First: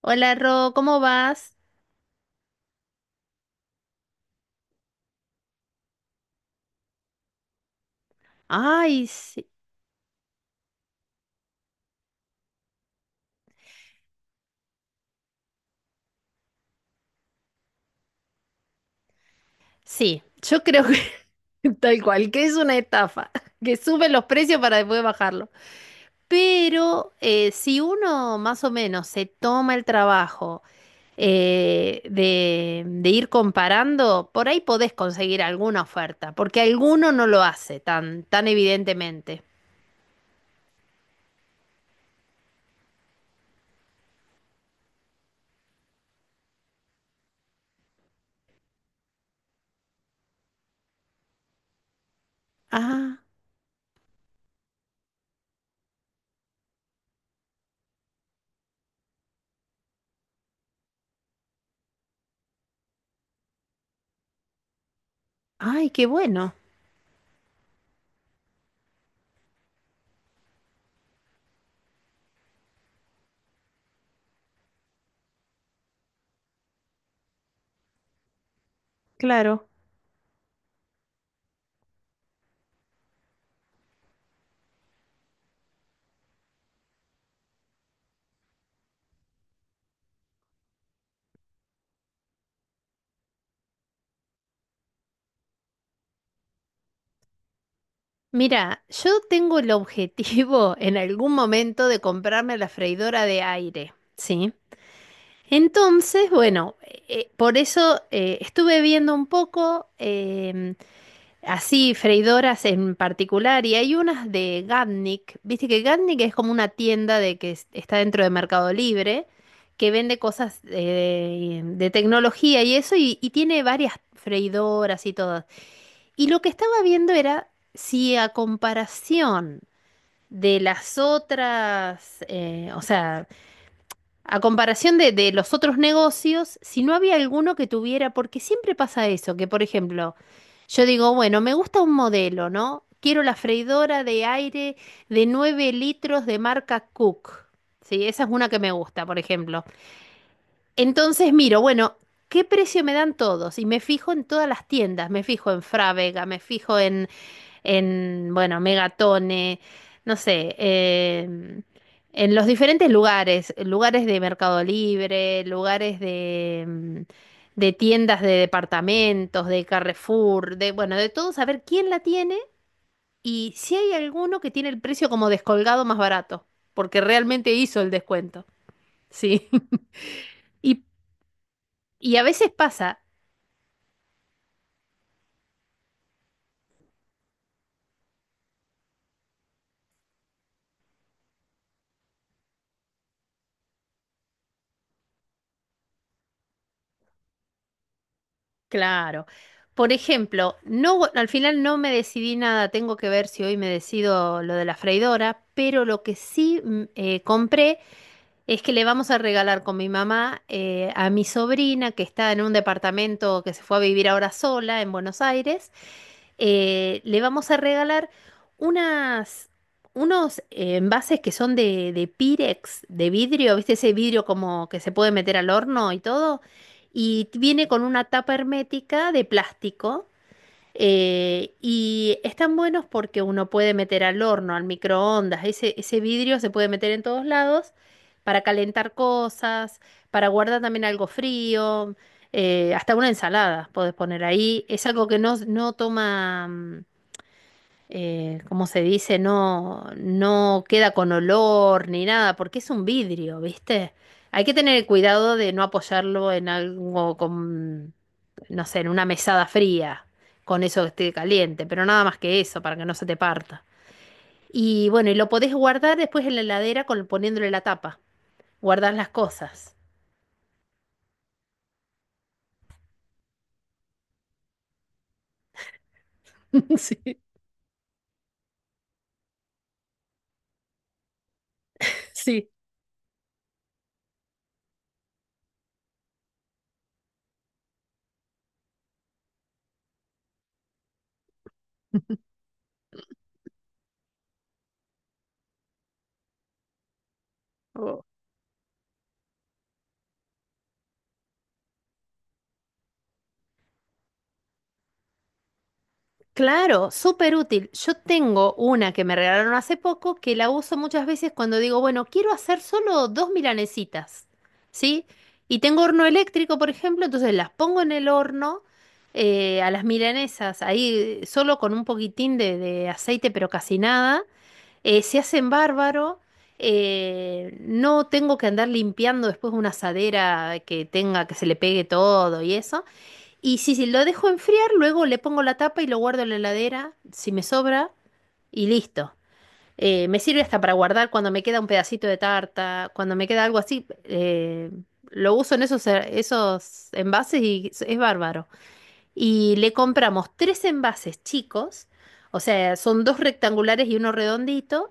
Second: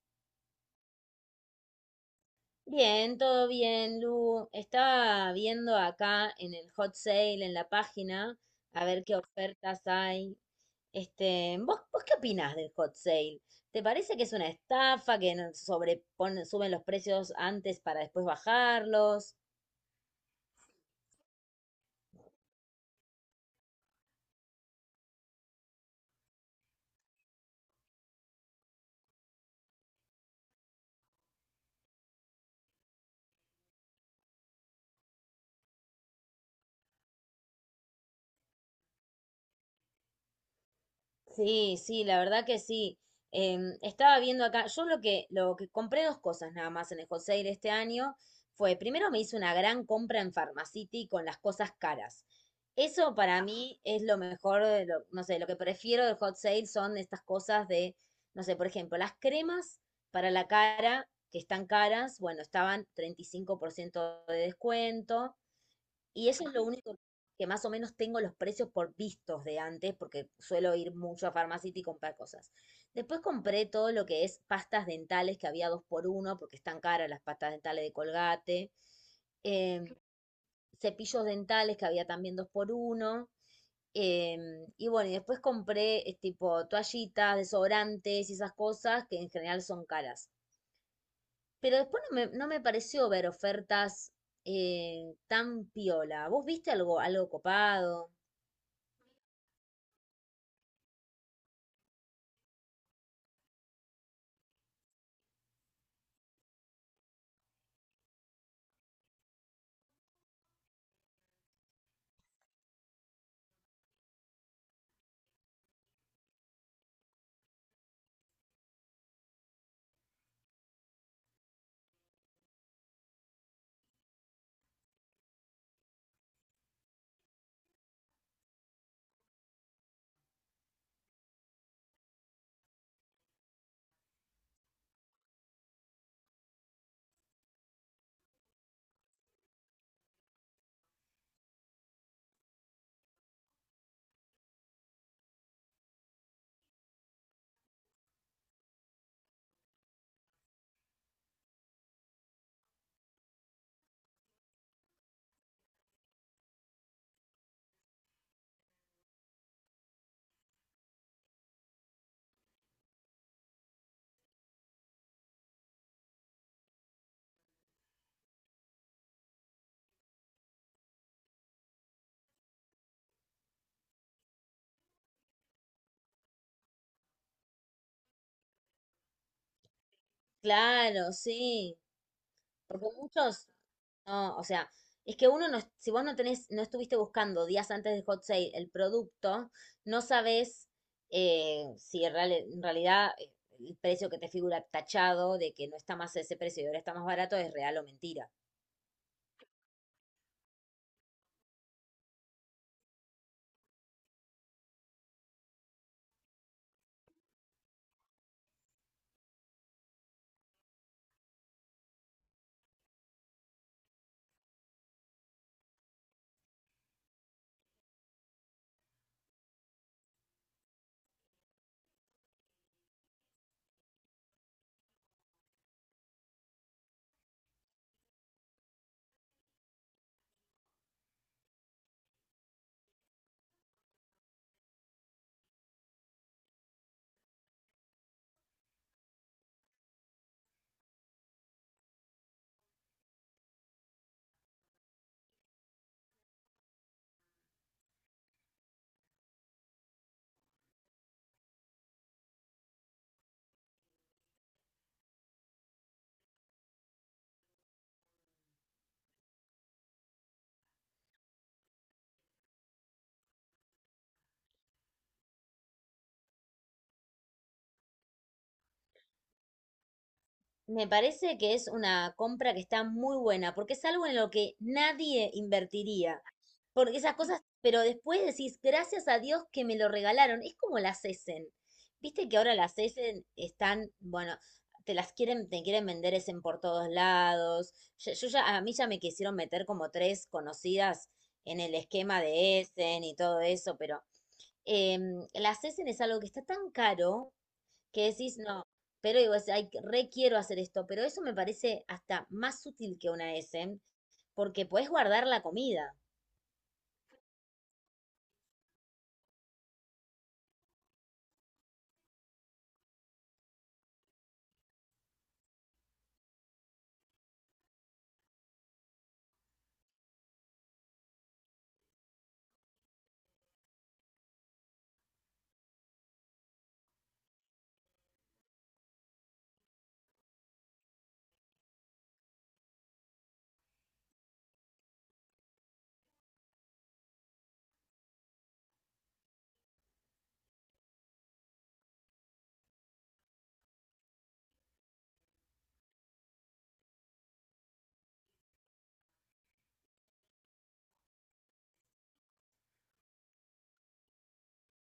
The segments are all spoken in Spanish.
Hola Ro, ¿cómo vas? Bien, todo bien, Lu. Estaba viendo acá en el hot sale, en la página, a ver Ay, qué sí. ofertas hay. Este, ¿vos qué opinás del hot sale? ¿Te parece que es una estafa, que suben los precios antes para después bajarlos? Sí, yo creo que tal cual, que es una estafa, que suben los precios para después bajarlo. Pero si uno más o menos se toma el trabajo de ir comparando, por ahí podés conseguir alguna oferta, porque alguno no lo hace tan, tan evidentemente. Sí, sí, la verdad que sí. Estaba viendo acá, yo lo que compré dos cosas nada más en el Hot Sale este año fue, primero me hice una gran compra en Pharmacity con las cosas caras. Eso Ah, para mí es lo mejor, no sé, lo que prefiero del Hot Sale son estas cosas de, no sé, por ejemplo, las cremas para la cara, que están caras, bueno, estaban 35% de descuento. ay, qué Y eso bueno, es lo único que más o menos tengo los precios por vistos de antes, porque suelo ir mucho a Farmacity y comprar cosas. Después compré todo lo que es pastas dentales, que había dos por uno, porque están caras las pastas dentales de Colgate. claro. em, Cepillos dentales, que había también dos por uno. Y bueno, y después compré tipo toallitas, desodorantes y esas cosas que en general son caras. Pero después no me pareció ver ofertas tan piola. ¿Vos viste algo, algo copado? Mira, yo tengo el objetivo en algún momento de comprarme la freidora de aire, ¿sí? Entonces, bueno, por eso estuve viendo un poco así freidoras en particular y hay unas de Gatnik, viste que Gatnik es como una tienda de que está dentro de Mercado Libre que vende cosas de tecnología y eso y tiene varias freidoras y todas. Y lo que estaba viendo era si a comparación de las otras, o sea, a comparación de los otros negocios, si no había alguno que tuviera, porque siempre pasa eso, que por ejemplo, yo digo, bueno, me gusta un modelo, ¿no? Quiero la freidora de aire de 9 litros de marca Cook. Sí, esa es una que me gusta, por ejemplo. Entonces miro, bueno, ¿qué precio me dan todos? Y me fijo en todas las tiendas, me fijo en Frávega, me fijo en, bueno, Megatone, no sé, en los diferentes lugares, lugares de Mercado Libre, lugares de, de tiendas de departamentos, de Carrefour, de, bueno, de todo, saber quién la tiene y si hay alguno que tiene el precio como descolgado más barato, porque realmente hizo el descuento. Sí. Y, Claro, sí. y a veces Porque pasa. muchos, no, o sea, es que uno no, si vos no tenés, no estuviste buscando días antes del hot sale el producto, no sabés si en real- en realidad el precio que te figura tachado de que no está más ese precio y ahora está más barato es real o mentira. Claro. Por ejemplo, no, al final no me decidí nada, tengo que ver si hoy me decido lo de la freidora, pero lo que sí compré es que le vamos a regalar con mi mamá a mi sobrina que está en un departamento que se fue a vivir ahora sola en Buenos Aires. Le vamos a regalar unas, unos envases que son de Pirex, de vidrio, ¿viste? Ese vidrio como que se puede meter al horno y todo. Y viene con una tapa hermética de plástico. Y están buenos porque uno puede meter al horno, al microondas. Ese vidrio se puede meter en todos lados para calentar cosas, para guardar también algo frío, hasta una ensalada podés poner ahí. Es algo que no, no toma, ¿cómo se dice? No, no queda con olor ni nada, porque es un vidrio, ¿viste? Hay que tener cuidado de no apoyarlo en algo con, no sé, en una mesada fría, con eso que esté caliente, pero nada más que eso, para que no se te parta. Y bueno, y lo podés guardar después en la heladera con, poniéndole la tapa. Guardar las cosas. Me parece que es una compra que está muy buena, porque es algo en lo que nadie invertiría. Porque esas cosas, pero después decís, gracias a Dios que me lo regalaron. Es como las Essen. Sí, Viste que sí. ahora las Essen están, bueno, te las quieren, te quieren vender Essen por todos lados. Yo ya, a mí ya me quisieron meter como tres conocidas en el esquema de Essen y todo eso, pero las Essen es algo que está tan caro que decís, no, pero digo, es, ay, re quiero hacer esto, pero eso me parece hasta más útil que una S, porque podés guardar la comida. Claro, súper útil. Yo tengo una que me regalaron hace poco que la uso muchas veces cuando digo, bueno, quiero hacer solo dos milanesitas, ¿sí? Y tengo horno eléctrico, por ejemplo, entonces las pongo en el horno a las milanesas, ahí solo con un poquitín de aceite, pero casi nada. Se hacen bárbaro. No tengo que andar limpiando después una asadera que tenga, que se le pegue todo y eso. Y si, si lo dejo enfriar, luego le pongo la tapa y lo guardo en la heladera, si me sobra, y listo. Me sirve hasta para guardar cuando me queda un pedacito de tarta, cuando me queda algo así. Lo uso en esos, esos envases y es bárbaro. Y le compramos tres envases chicos, o sea, son dos rectangulares y uno redondito.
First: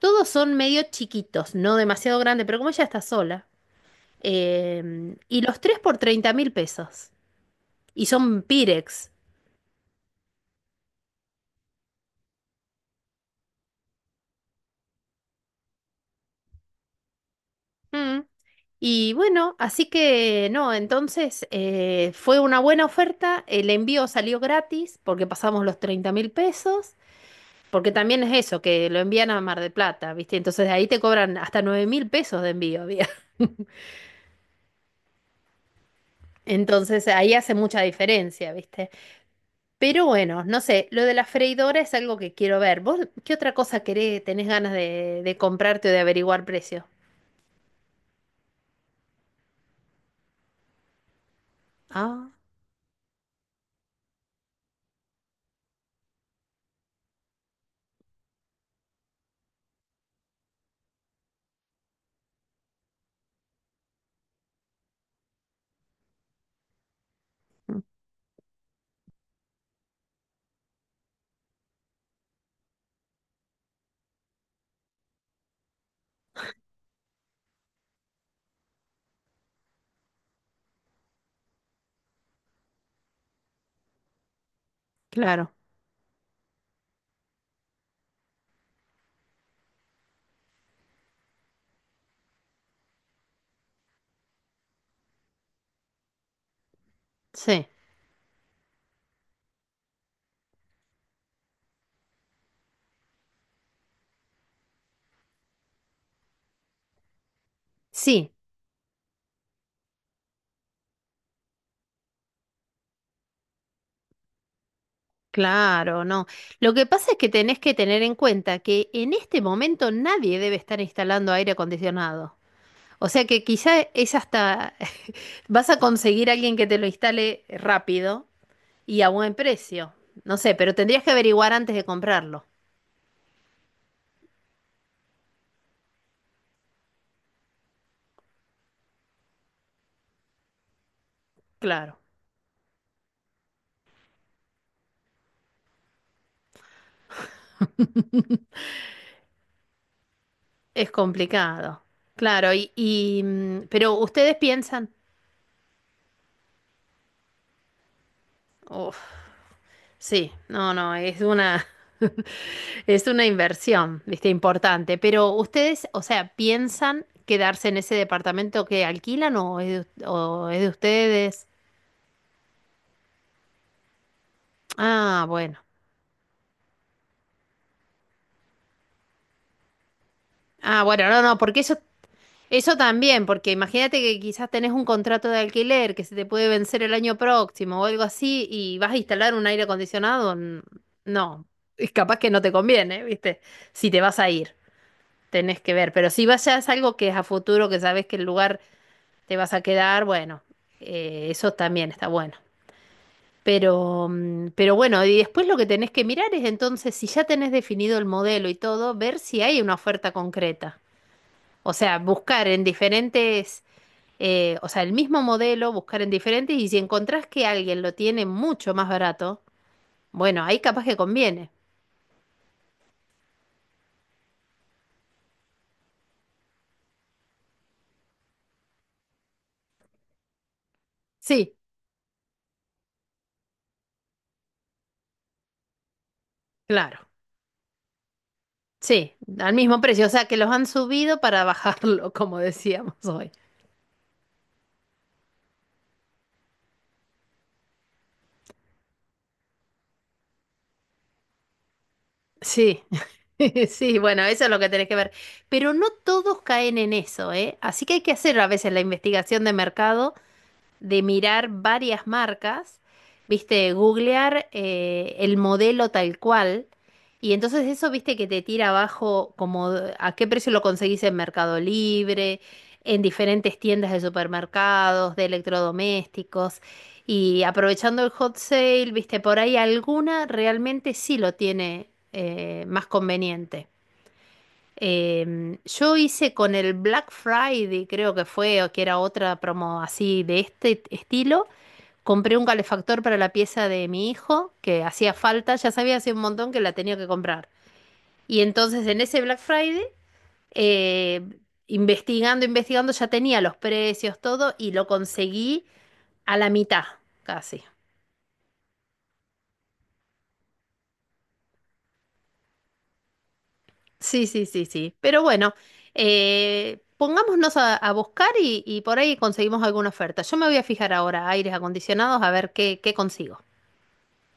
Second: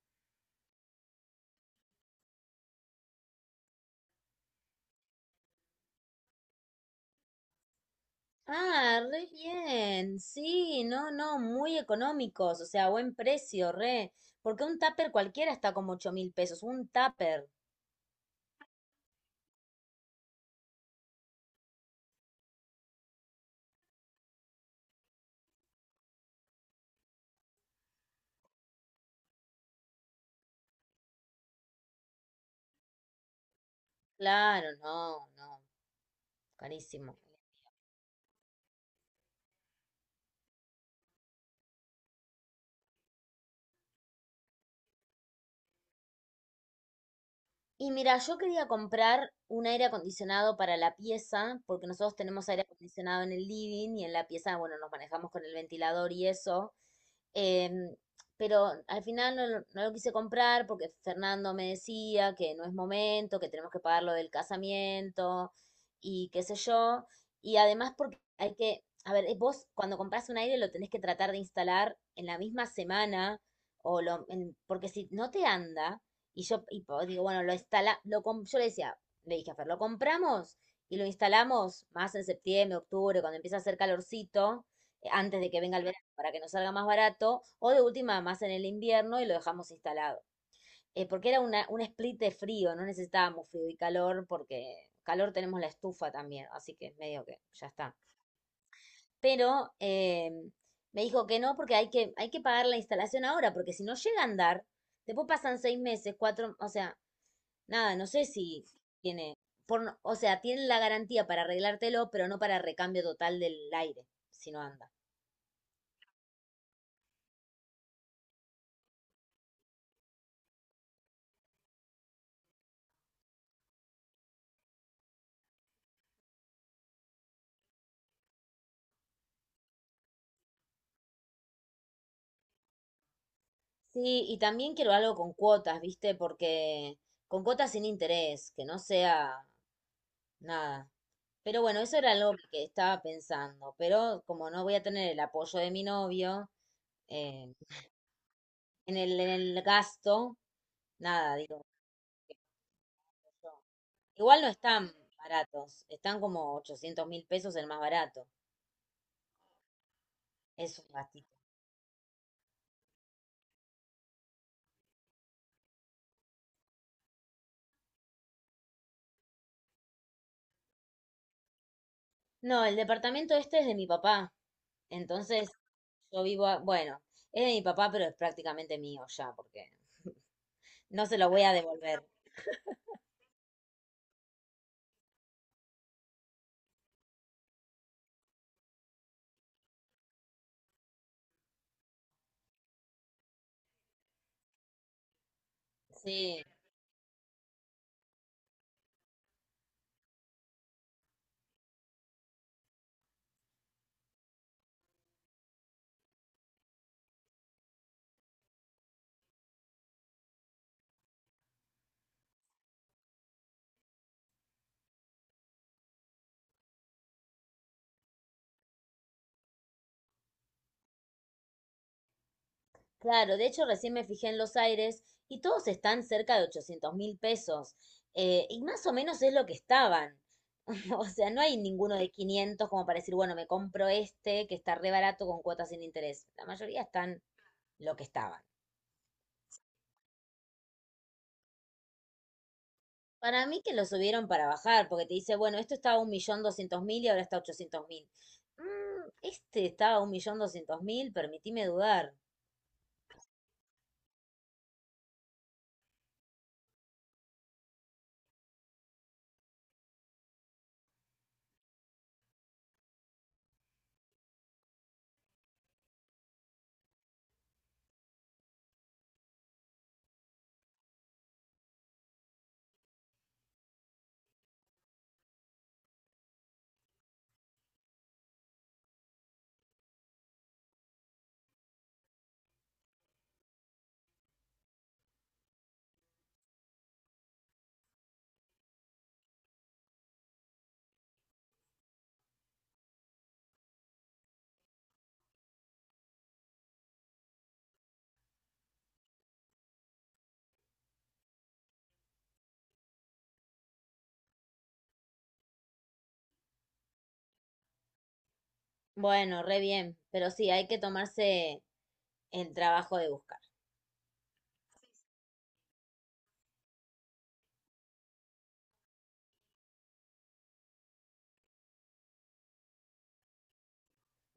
Todos son medio chiquitos, no demasiado grande, pero como ella está sola. Y los tres por $30.000. Y son Ah, Pirex. re bien, sí, no, no, muy económicos, o sea, buen precio, re, porque un tupper cualquiera está como 8.000 pesos, un tupper, Mm. Y bueno, así que no, entonces fue una buena oferta, el envío salió gratis porque pasamos los $30.000, porque también es eso, que lo envían a Mar del Plata, ¿viste? Entonces ahí te cobran hasta $9.000 de envío, había. claro, no, no, Entonces carísimo. ahí hace mucha diferencia, ¿viste? Pero bueno, no sé, lo de la freidora es algo que quiero ver. ¿Vos qué otra cosa querés, tenés ganas de comprarte o de averiguar precio? Y mira, yo quería comprar un aire acondicionado para la pieza, porque nosotros Ah, tenemos aire acondicionado en el living y en la pieza, bueno, nos manejamos con el ventilador y eso. em, pero al final no, no lo quise comprar porque Fernando me decía que no es momento, que tenemos que pagar lo del casamiento y qué sé yo. Y además porque hay que, a ver, vos cuando compras un aire lo tenés que tratar de instalar en la misma semana porque si no te anda y yo y digo, bueno, lo instala, lo, com- yo le decía, le dije a Fer, lo compramos y lo instalamos más en septiembre, octubre, cuando empieza a hacer calorcito, antes de claro, que venga el verano, para que nos salga más barato, o de última, más en el invierno y lo dejamos instalado. Porque era una, un split de frío, no necesitábamos frío y calor, porque calor tenemos la estufa también, así que medio que sí. ya está. Pero me dijo que no, porque hay que pagar la instalación ahora, porque si no llega a andar, después pasan 6 meses, cuatro, o sea, nada, no sé Sí, si tiene, por, no- o sea, tienen la garantía para arreglártelo, pero no para recambio total del aire, si no anda. claro, no. Lo que pasa es que tenés que tener en cuenta que en este momento nadie debe estar instalando aire acondicionado. O sea que quizá es hasta vas a conseguir a alguien que te lo instale rápido y a buen precio. No sé, pero tendrías que averiguar antes de comprarlo. Sí, y también quiero algo con cuotas, ¿viste? Porque con cuotas sin interés, que no sea nada. Pero bueno, eso Claro, era algo que estaba pensando, pero como no voy a tener el apoyo de mi novio eh, en el gasto, es nada, digo. complicado. Claro, y, mm, Yo. pero ustedes Igual no piensan, están baratos, están como 800.000 pesos el más barato. uf, sí, no, Es un no, es gasto. una, es una inversión, ¿viste? Importante. Pero ustedes, o sea, ¿piensan quedarse en ese departamento que alquilan o es de ustedes? No, el departamento este es de mi papá. Ah, Entonces, bueno. yo vivo, bueno, es de mi papá, pero es prácticamente mío ya, porque Ah, no bueno, se no, lo no, voy a porque eso, devolver. eso también, porque imagínate que quizás tenés un contrato de alquiler que se te puede vencer el año próximo o algo así y vas a instalar un aire acondicionado. No, es capaz que no te conviene, ¿viste? Si te vas a ir, tenés que ver. Pero si Sí, vas ya es algo que es a futuro, que sabes que el lugar te vas a quedar, bueno, eso también está bueno. Pero, mm, pero bueno, y después lo que tenés que mirar es entonces, si ya tenés definido el modelo y todo, ver si hay una oferta concreta. O sea, buscar en diferentes, o sea, el mismo modelo, buscar en diferentes, y si encontrás que alguien lo tiene mucho más barato, bueno, ahí capaz que conviene. claro, de hecho recién me fijé en los aires y todos están cerca de 800.000 pesos. Eh, y más o menos es lo que estaban. O sea, no Sí, hay ninguno de 500 como para decir, bueno, me compro este que está re barato con cuotas sin interés. La mayoría claro. están lo que estaban. Sí, al mismo precio. O sea, que los han subido para bajarlo, como decíamos hoy. Para mí que lo subieron para bajar, porque te dice, bueno, esto estaba 1.200.000 y ahora está 800.000. Este estaba 1.200.000, permitime dudar. Sí, sí, bueno, eso es lo que tenés que ver. Pero no todos caen en eso, ¿eh? Así que hay que hacer a veces la investigación de mercado de mirar varias marcas, viste, de googlear el modelo tal cual. Y entonces eso, viste, que te tira abajo como a qué precio lo conseguís en Mercado Libre, en diferentes tiendas de supermercados, de electrodomésticos. Y aprovechando el hot sale, viste, por ahí alguna realmente sí lo tiene más conveniente. Yo hice con el Black Friday, creo que fue, o que era otra promo así de este estilo. Compré un calefactor para la pieza de mi hijo, que hacía falta, ya sabía hace un montón que la tenía que comprar. Y entonces en ese Black Friday, eh, investigando, investigando, ya tenía los precios, todo, y lo conseguí a la mitad, casi. Bueno, re bien, pero sí, hay que tomarse el trabajo de buscar. Sí, sí, sí, sí. Pero bueno, pongámonos a buscar y por ahí conseguimos alguna oferta. Yo me voy a fijar ahora aires acondicionados a ver qué, qué consigo.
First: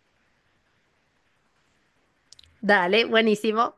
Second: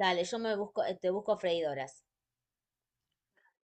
Dale, yo me busco, te busco freidoras. Dale, buenísimo.